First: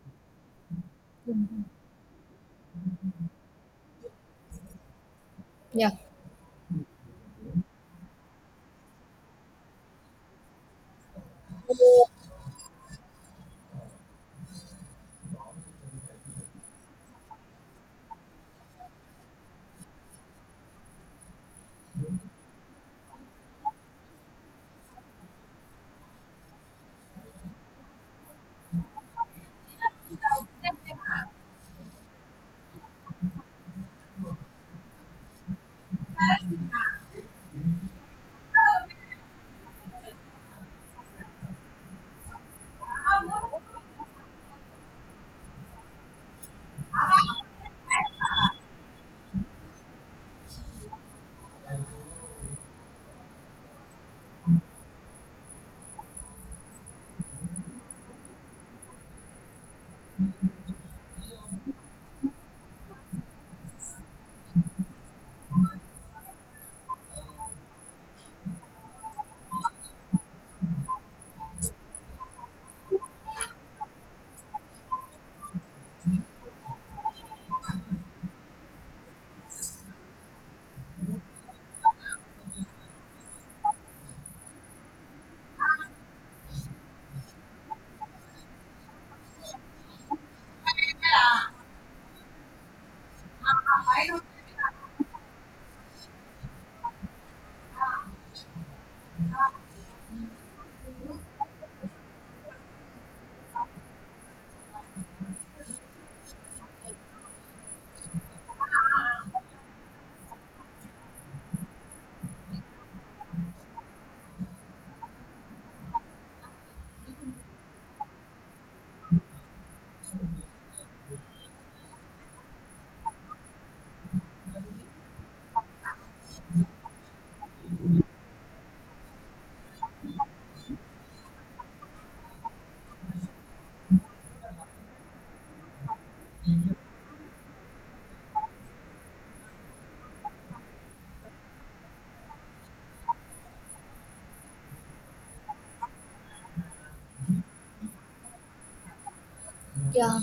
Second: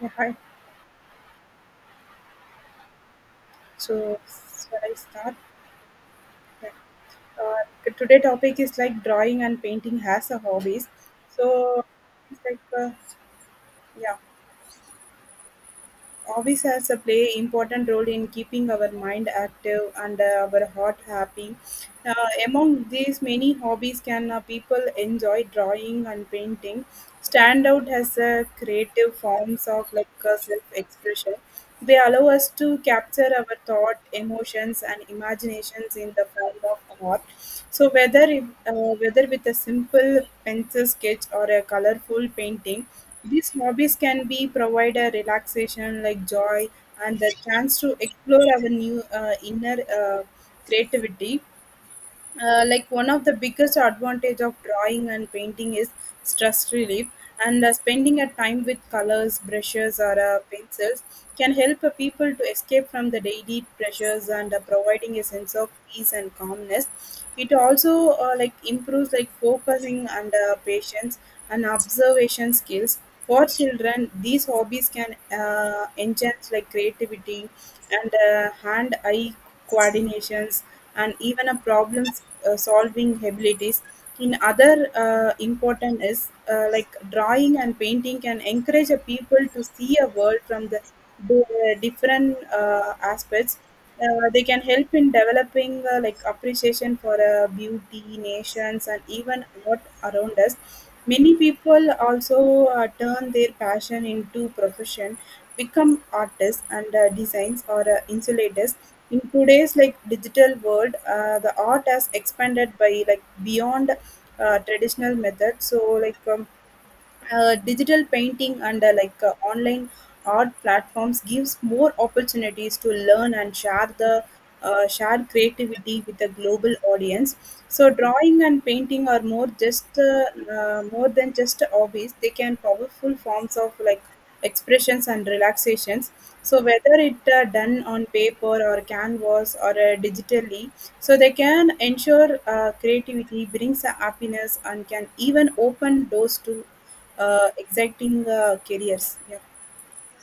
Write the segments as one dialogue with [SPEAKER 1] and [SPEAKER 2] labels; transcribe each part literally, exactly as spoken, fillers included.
[SPEAKER 1] Yeah, hi.
[SPEAKER 2] Mhm.
[SPEAKER 1] So, shall I start?
[SPEAKER 2] Yeah,
[SPEAKER 1] Yeah. Uh, today topic is like drawing and painting as a hobbies. So, it's like uh, yeah, hobbies has a play important role in keeping our mind active and uh, our heart happy. Uh, Among these many hobbies, can uh, people enjoy drawing and painting? Stand out as a creative forms of like uh, self-expression. They allow us to capture our thought, emotions, and imaginations in the form of art. So whether it, uh, whether with a simple pencil sketch or a colorful painting, these hobbies can be provide a relaxation like joy and the chance to explore our new uh, inner uh, creativity. Uh, like one of the biggest advantage of drawing and painting is stress relief, and uh, spending a time with colors brushes or uh, pencils can help uh, people to escape from the daily pressures and uh, providing a sense of peace and calmness. It also uh, like improves like focusing and uh, patience and observation skills. For children, these hobbies can uh, enhance like creativity and uh, hand eye coordinations, and even a problem uh, solving abilities. In other uh, important is uh, like drawing and painting can encourage a people to see a world from the, the different uh, aspects. Uh, they can help in developing uh, like appreciation for uh, beauty nations and even art around us. Many people also uh, turn their passion into profession, become artists and uh, designs or uh, insulators. In today's like digital world, uh, the art has expanded by like beyond uh, traditional methods. So like um, uh, digital painting and uh, like uh, online art platforms gives more opportunities to learn and share the uh, share creativity with a global audience. So drawing and painting are more just uh, uh, more than just hobbies, they can powerful forms of like expressions and relaxations. So whether it uh, done on paper or canvas or uh, digitally, so they can ensure uh, creativity brings a happiness and can even open doors to uh, exciting uh, careers. Yeah.
[SPEAKER 2] yeah.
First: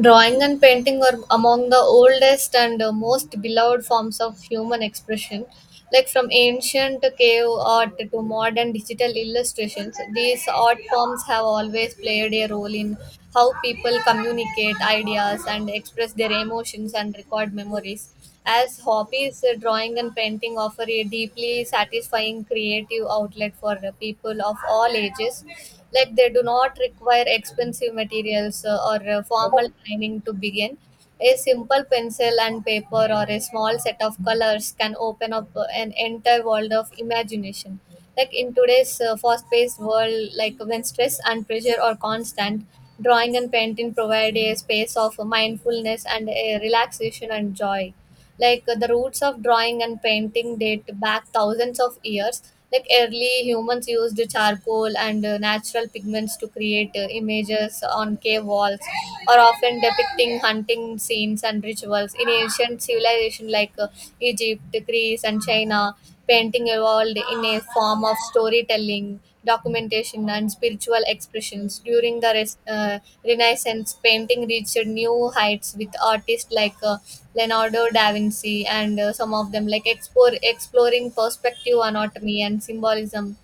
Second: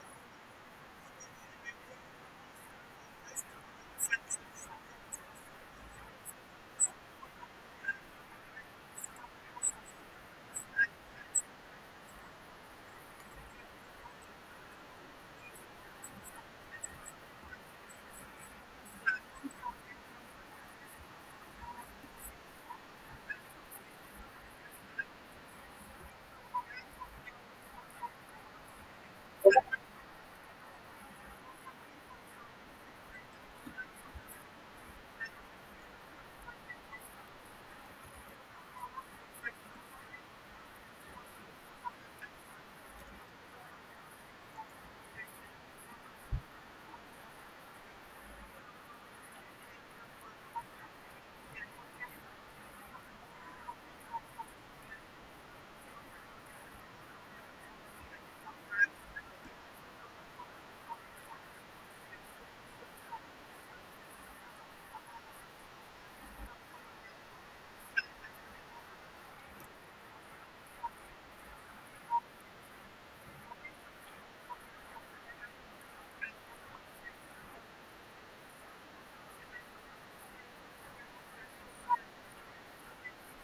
[SPEAKER 2] Drawing and painting are among the oldest and uh, most beloved forms of human expression. Like from ancient cave art to modern digital illustrations, these art forms have always played a role in how people communicate ideas and express their emotions and record memories. As hobbies, uh, drawing and painting offer a deeply satisfying creative outlet for uh, people of all ages, like they do not require expensive materials uh, or uh, formal training to begin. A simple pencil and paper or a small set of colors can open up uh, an entire world of imagination. Like in today's uh, fast-paced world, like when stress and pressure are constant, drawing and painting provide a space of mindfulness and a relaxation and joy. Like uh, the roots of drawing and painting date back thousands of years. Like early humans used charcoal and uh, natural pigments to create uh, images on cave walls, or often depicting hunting scenes and rituals in ancient civilization, like uh, Egypt, Greece, and China. Painting evolved in a form of storytelling, documentation, and spiritual expressions. During the res- uh, Renaissance, painting reached new heights with artists like uh, Leonardo da Vinci, and uh, some of them like explore, exploring perspective, anatomy, and symbolism.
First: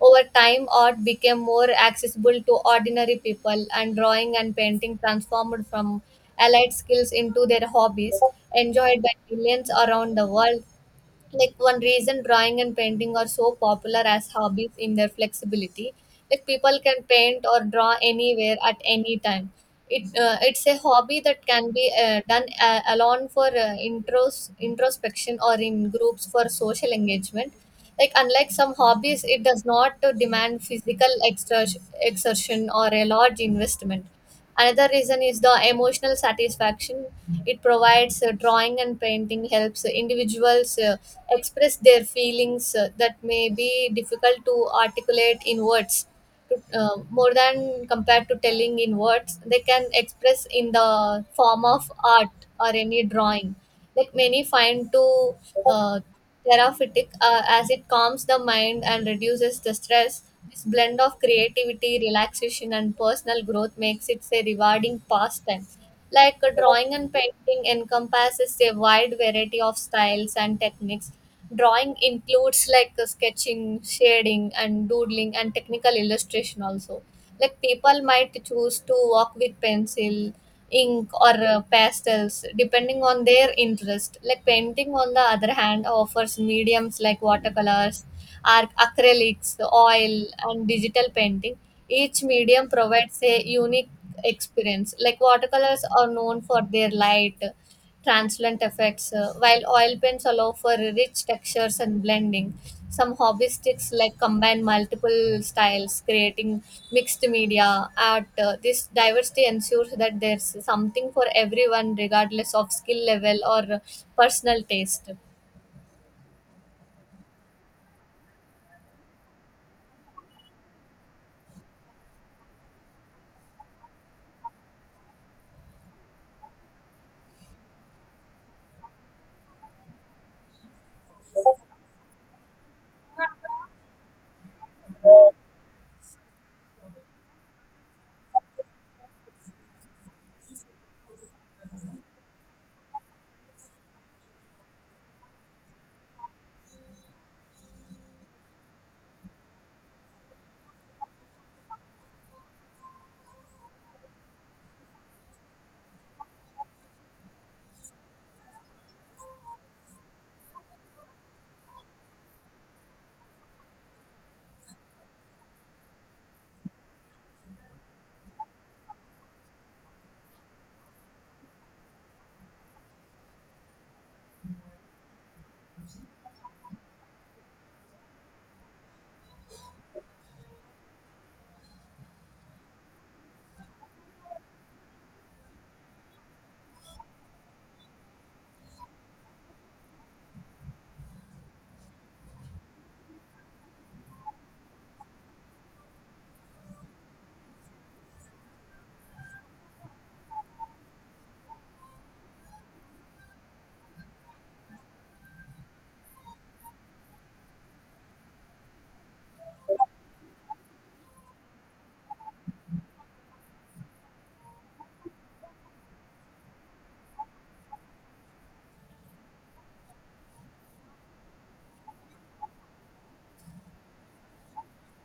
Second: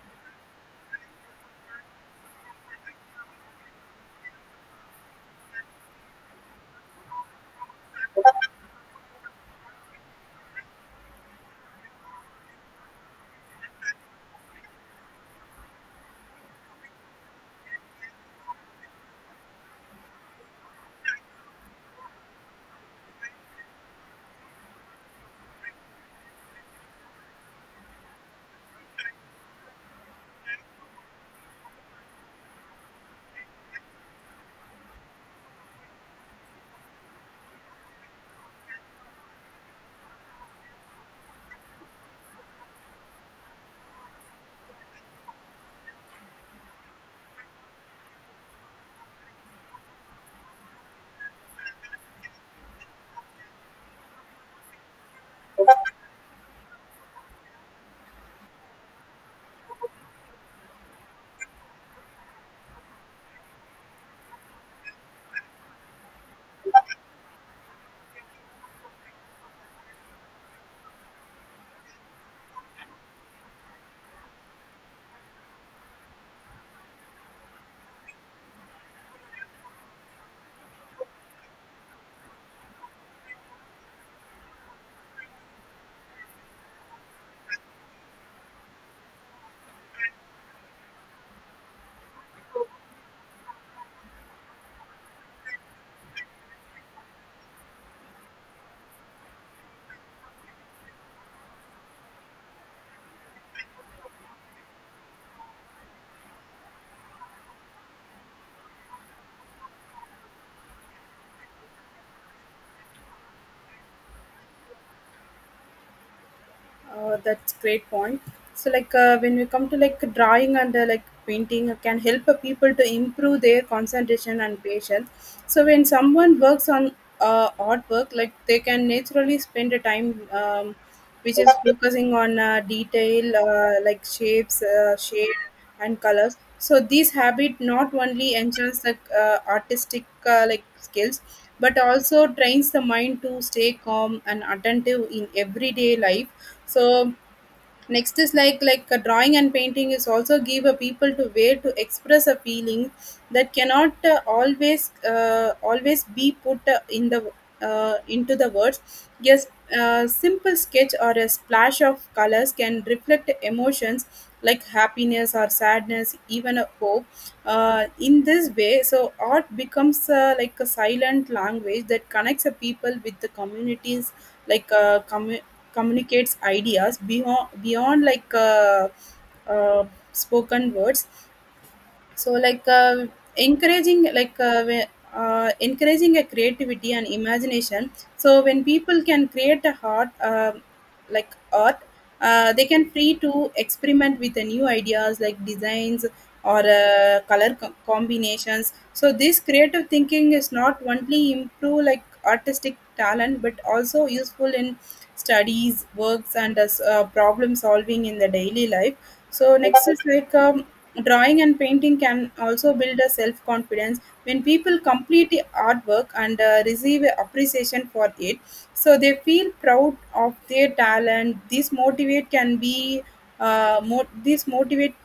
[SPEAKER 2] Over time, art became more accessible to ordinary people, and drawing and painting transformed from allied skills into their hobbies, enjoyed by millions around the world. Like one reason drawing and painting are so popular as hobbies in their flexibility, like people can paint or draw anywhere at any time. It uh, it's a hobby that can be uh, done uh, alone for uh, intros introspection or in groups for social engagement. Like unlike some hobbies, it does not uh, demand physical extra- exertion or a large investment. Another reason is the emotional satisfaction it provides. Uh, drawing and painting helps individuals uh, express their feelings uh, that may be difficult to articulate in words. Uh, more than compared to telling in words, they can express in the form of art or any drawing. Like many find to uh, therapeutic, uh, as it calms the mind and reduces the stress. This blend of creativity, relaxation, and personal growth makes it a rewarding pastime. Like uh, drawing and painting encompasses a wide variety of styles and techniques. Drawing includes like uh, sketching, shading, and doodling, and technical illustration also. Like people might choose to work with pencil, ink, or uh, pastels depending on their interest. Like painting, on the other hand, offers mediums like watercolors, arc acrylics, oil, and digital painting. Each medium provides a unique experience. Like watercolors are known for their light, transient effects, uh, while oil paints allow for rich textures and blending. Some hobbyistics like combine multiple styles, creating mixed media art. Uh, this diversity ensures that there's something for everyone, regardless of skill level or uh, personal taste.
[SPEAKER 1] Uh, that's great point. So like uh, when we come to like drawing and uh, like painting, it can help uh, people to improve their concentration and patience. So when someone works on uh, artwork, like they can naturally spend a time um, which is focusing on uh, detail uh, like shapes, uh, shade and colors. So this habit not only enhances the uh, artistic uh, like skills, but also trains the mind to stay calm and attentive in everyday life. So next is like like a drawing and painting is also give a people to way to express a feeling that cannot uh, always uh, always be put uh, in the uh, into the words. Yes, a simple sketch or a splash of colors can reflect emotions like happiness or sadness, even a hope. Uh, in this way, so art becomes uh, like a silent language that connects a people with the communities, like uh, commu- communicates ideas beyond beyond like uh, uh, spoken words. So like uh, encouraging like uh, we- uh, encouraging a creativity and imagination. So when people can create a heart uh, like art, uh, they can free to experiment with the new ideas like designs or uh, color co- combinations. So this creative thinking is not only improve like artistic talent, but also useful in studies works and as, uh, problem solving in the daily life. So next is like um, drawing and painting can also build a self confidence when people complete the artwork and uh, receive a appreciation for it. So they feel proud of their talent. This motivate can be uh, mo- this motivate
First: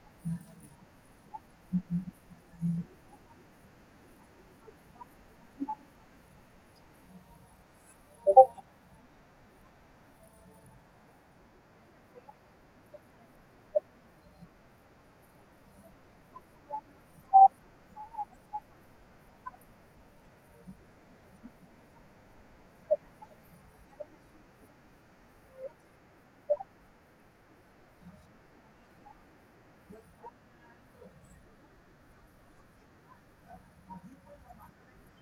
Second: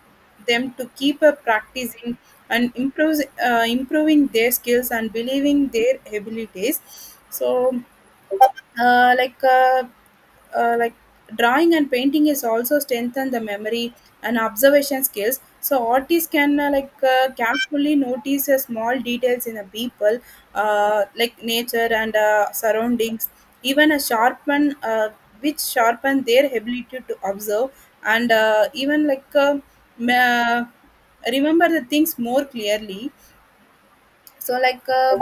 [SPEAKER 1] them to keep uh, practicing and improve uh, improving their skills and believing their abilities. So uh, like uh, uh, like drawing and painting is also strengthen the memory and observation skills. So artists can uh, like uh, carefully notice uh, small details in the people, uh, like nature and uh, surroundings, even a sharpen uh, which sharpen their ability to observe and uh, even like uh, ma- remember the things more clearly. So like uh,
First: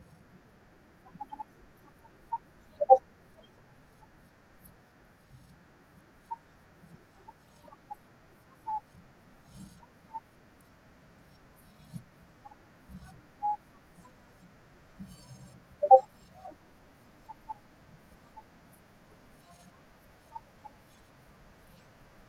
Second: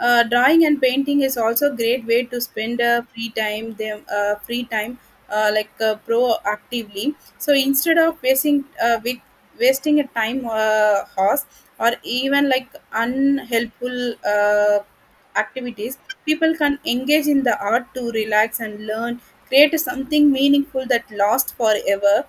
[SPEAKER 1] uh, drawing and painting is also a great way to spend uh, free time. Them uh, free time uh, like uh, proactively. So instead of wasting uh, with wasting a time uh, horse or even like unhelpful uh, activities, people can engage in the art to relax and learn, create something meaningful that lasts forever.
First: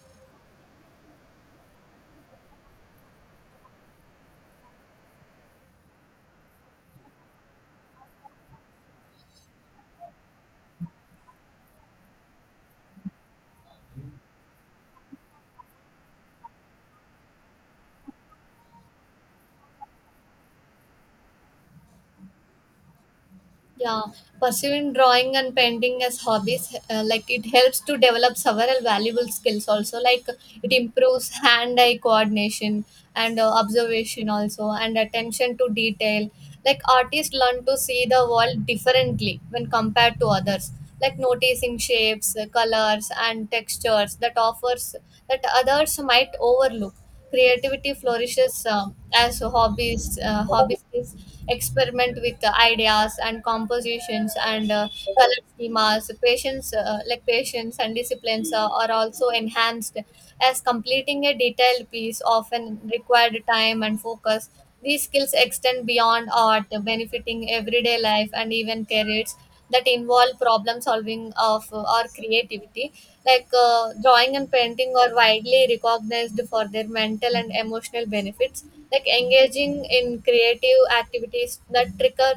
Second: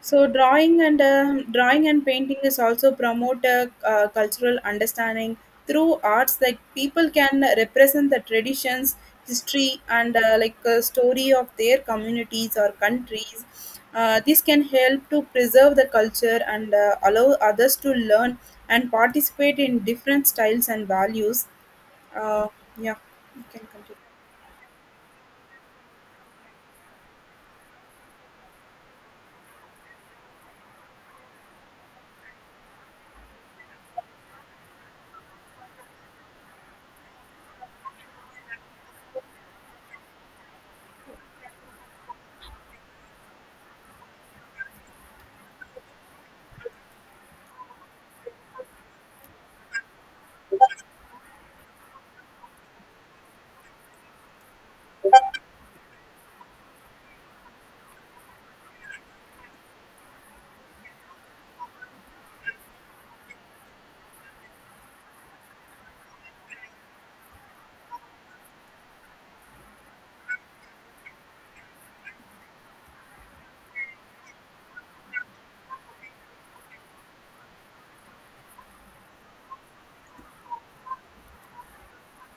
[SPEAKER 1] So drawing and uh, drawing and painting is also promote a uh, cultural understanding through arts. Like people can represent the traditions, history, and uh, like uh, story of their communities or countries. Uh, this can help to preserve the culture and uh, allow others to learn and participate in different styles and values. Uh, yeah, you can continue.
[SPEAKER 2] Yeah, pursuing drawing and painting as hobbies, uh, like it helps to develop several valuable skills also. Like it improves hand-eye coordination and uh, observation also, and attention to detail. Like artists learn to see the world differently when compared to others. Like noticing shapes, colors, and textures that offers that others might overlook. Creativity flourishes uh, as hobbies uh, hobbyists experiment with uh, ideas and compositions, and uh, color schemas. Patience uh, like patience and disciplines uh, are also enhanced, as completing a detailed piece often required time and focus. These skills extend beyond art, benefiting everyday life and even careers that involve problem solving of or creativity. Like uh, drawing and painting are widely recognized for their mental and emotional benefits. Like engaging in creative activities that trigger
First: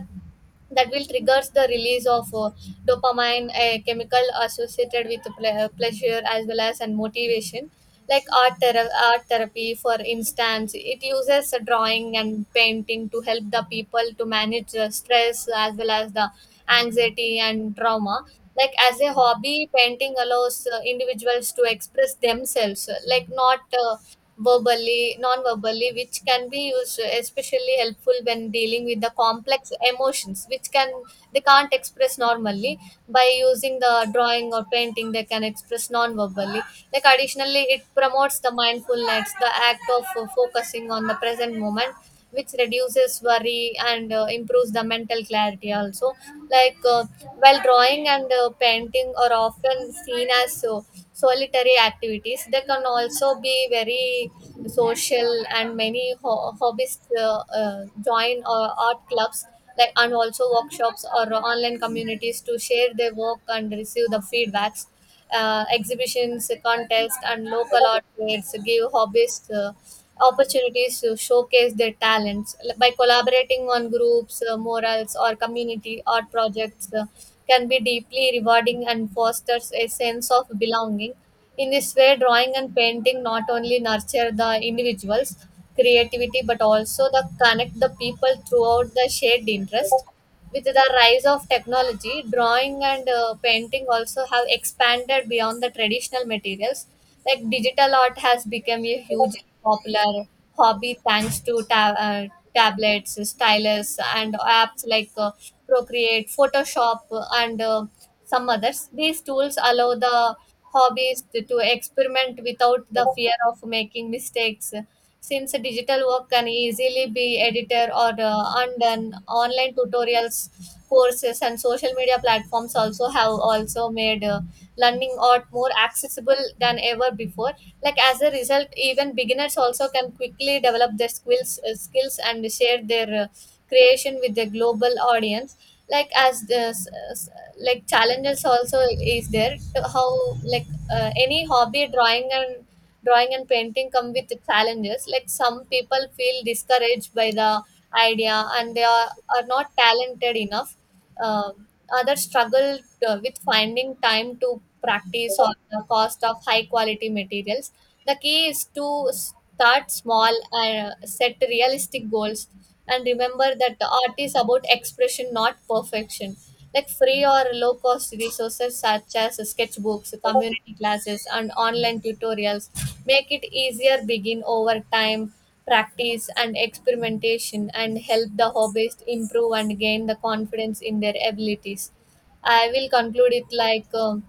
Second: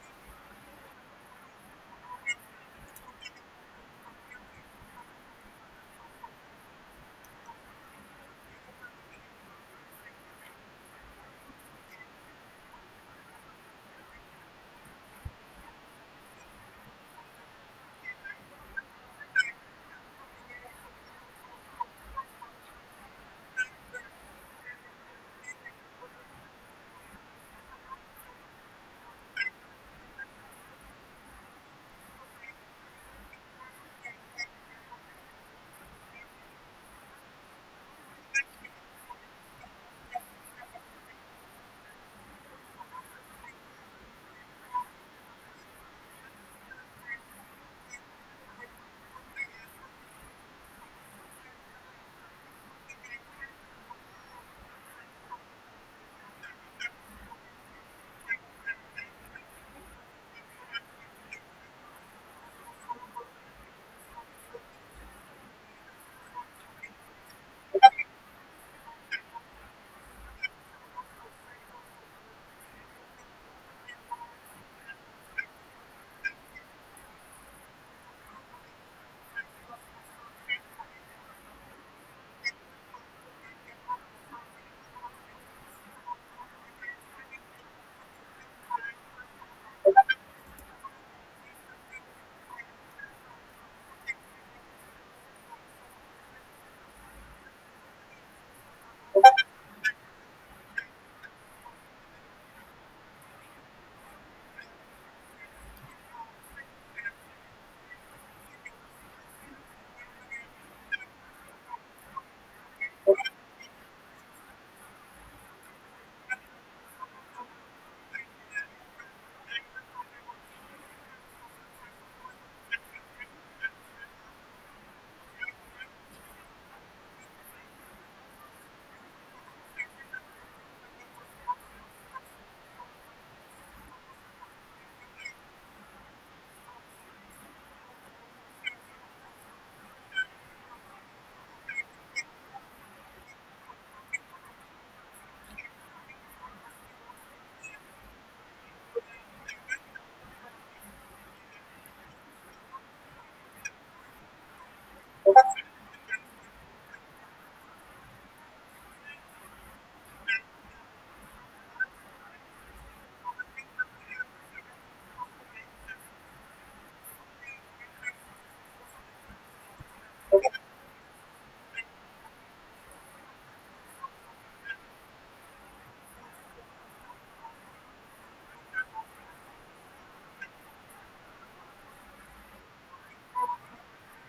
[SPEAKER 2] that will triggers the release of uh, dopamine, a chemical associated with ple- uh, pleasure, as well as and motivation. Like art, thera- art therapy, for instance, it uses uh, drawing and painting to help the people to manage uh, stress, as well as the anxiety and trauma. Like as a hobby, painting allows uh, individuals to express themselves, uh, like not uh, verbally, non-verbally, which can be used especially helpful when dealing with the complex emotions, which can they can't express normally. By using the drawing or painting, they can express non-verbally. Like additionally, it promotes the mindfulness, the act of uh, focusing on the present moment, which reduces worry and uh, improves the mental clarity also. Like uh, while drawing and uh, painting are often seen as uh, solitary activities, they can also be very social, and many ho- hobbies uh, uh, join uh, art clubs like and also workshops or online communities to share their work and receive the feedbacks. Uh, exhibitions, uh, contests, and local art fairs give hobbyists uh, opportunities to showcase their talents. By collaborating on groups, uh, morals, or community art projects, uh, can be deeply rewarding and fosters a sense of belonging. In this way, drawing and painting not only nurture the individuals' creativity, but also the connect the people throughout the shared interest. With the rise of technology, drawing and uh, painting also have expanded beyond the traditional materials. Like digital art has become a huge and popular hobby, thanks to ta- uh, tablets, stylus, and apps like uh, Procreate, Photoshop, uh, and uh, some others. These tools allow the hobbies to, to experiment without the fear of making mistakes, since digital work can easily be edited or uh, undone. Online tutorials, courses, and social media platforms also have also made uh, learning art more accessible than ever before. Like as a result, even beginners also can quickly develop their skills, uh, skills and share their uh, creation with the global audience. Like as this, uh, s- like challenges also is there. To how like uh, any hobby, drawing and drawing and painting come with challenges. Like some people feel discouraged by the idea and they are, are not talented enough. Um uh, that struggle uh, with finding time to practice or the cost of high quality materials. The key is to start small and uh, set realistic goals, and remember that the art is about expression, not perfection. Like free or low cost resources such as sketchbooks, community classes, and online tutorials make it easier begin. Over time, practice and experimentation and help the hobbyists improve and gain the confidence in their abilities. I will conclude it like um,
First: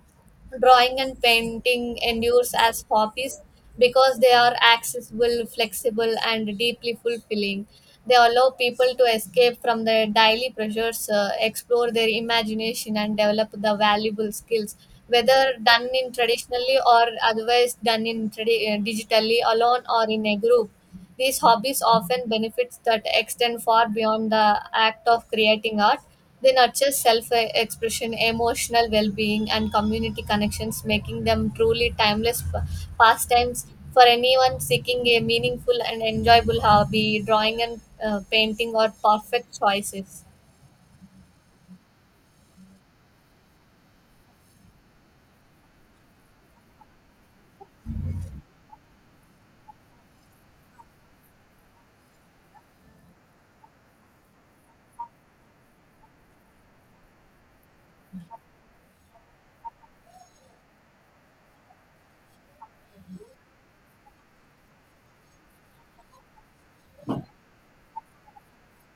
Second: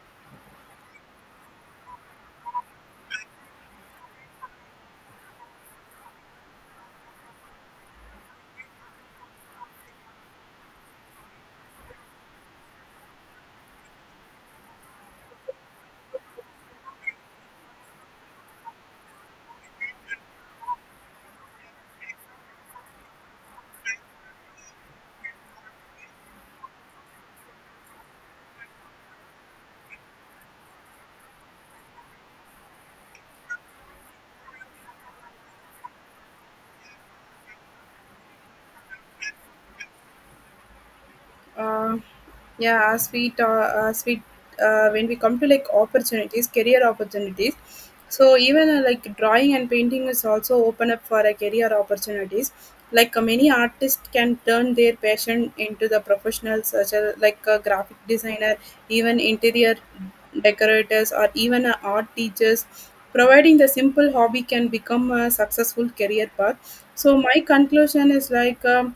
[SPEAKER 2] drawing and painting endures as hobbies, because they are accessible, flexible, and deeply fulfilling. They allow people to escape from their daily pressures, uh, explore their imagination, and develop the valuable skills. Whether done in traditionally or otherwise done in tradi- uh, digitally, alone or in a group, these hobbies often benefits that extend far beyond the act of creating art. They nurture self expression, emotional well being, and community connections, making them truly timeless p- pastimes. For anyone seeking a meaningful and enjoyable hobby, drawing and uh, painting are perfect choices.
[SPEAKER 1] uh, yeah, as we ta- as we uh, when we come to like opportunities career opportunities. So even uh, like drawing and painting is also open up for a career opportunities. Like uh, many artists can turn their passion into the professionals, such as like a graphic designer, even interior decorators or even uh, art teachers, providing the simple hobby can become a successful career path. So my conclusion is like um,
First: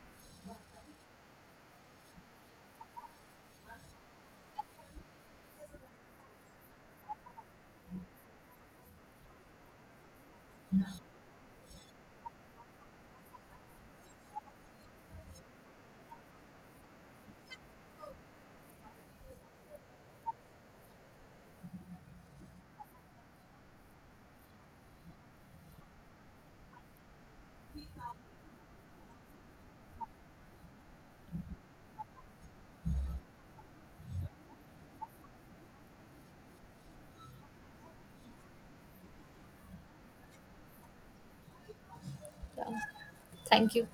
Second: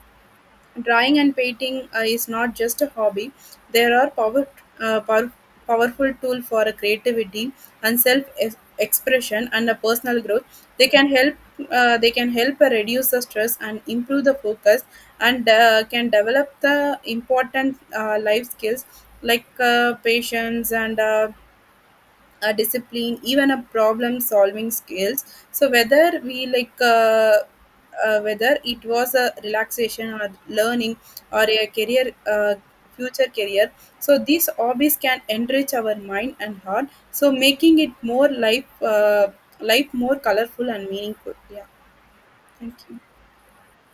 [SPEAKER 1] drawing and painting uh, is not just a hobby; they are power, uh, power, powerful tool for a creativity and self ex- expression and a personal growth. They can help. Uh, they can help uh, reduce the stress and improve the focus, and uh, can develop the important uh, life skills like uh, patience and. Uh, a discipline, even a problem solving skills. So whether we like uh, uh, whether it was a relaxation or learning or a career uh, future career, so these hobbies can enrich our mind and heart, so making it more life uh, life more colorful and meaningful. Yeah,
[SPEAKER 2] Yeah.
[SPEAKER 1] thank you.
[SPEAKER 2] Thank you.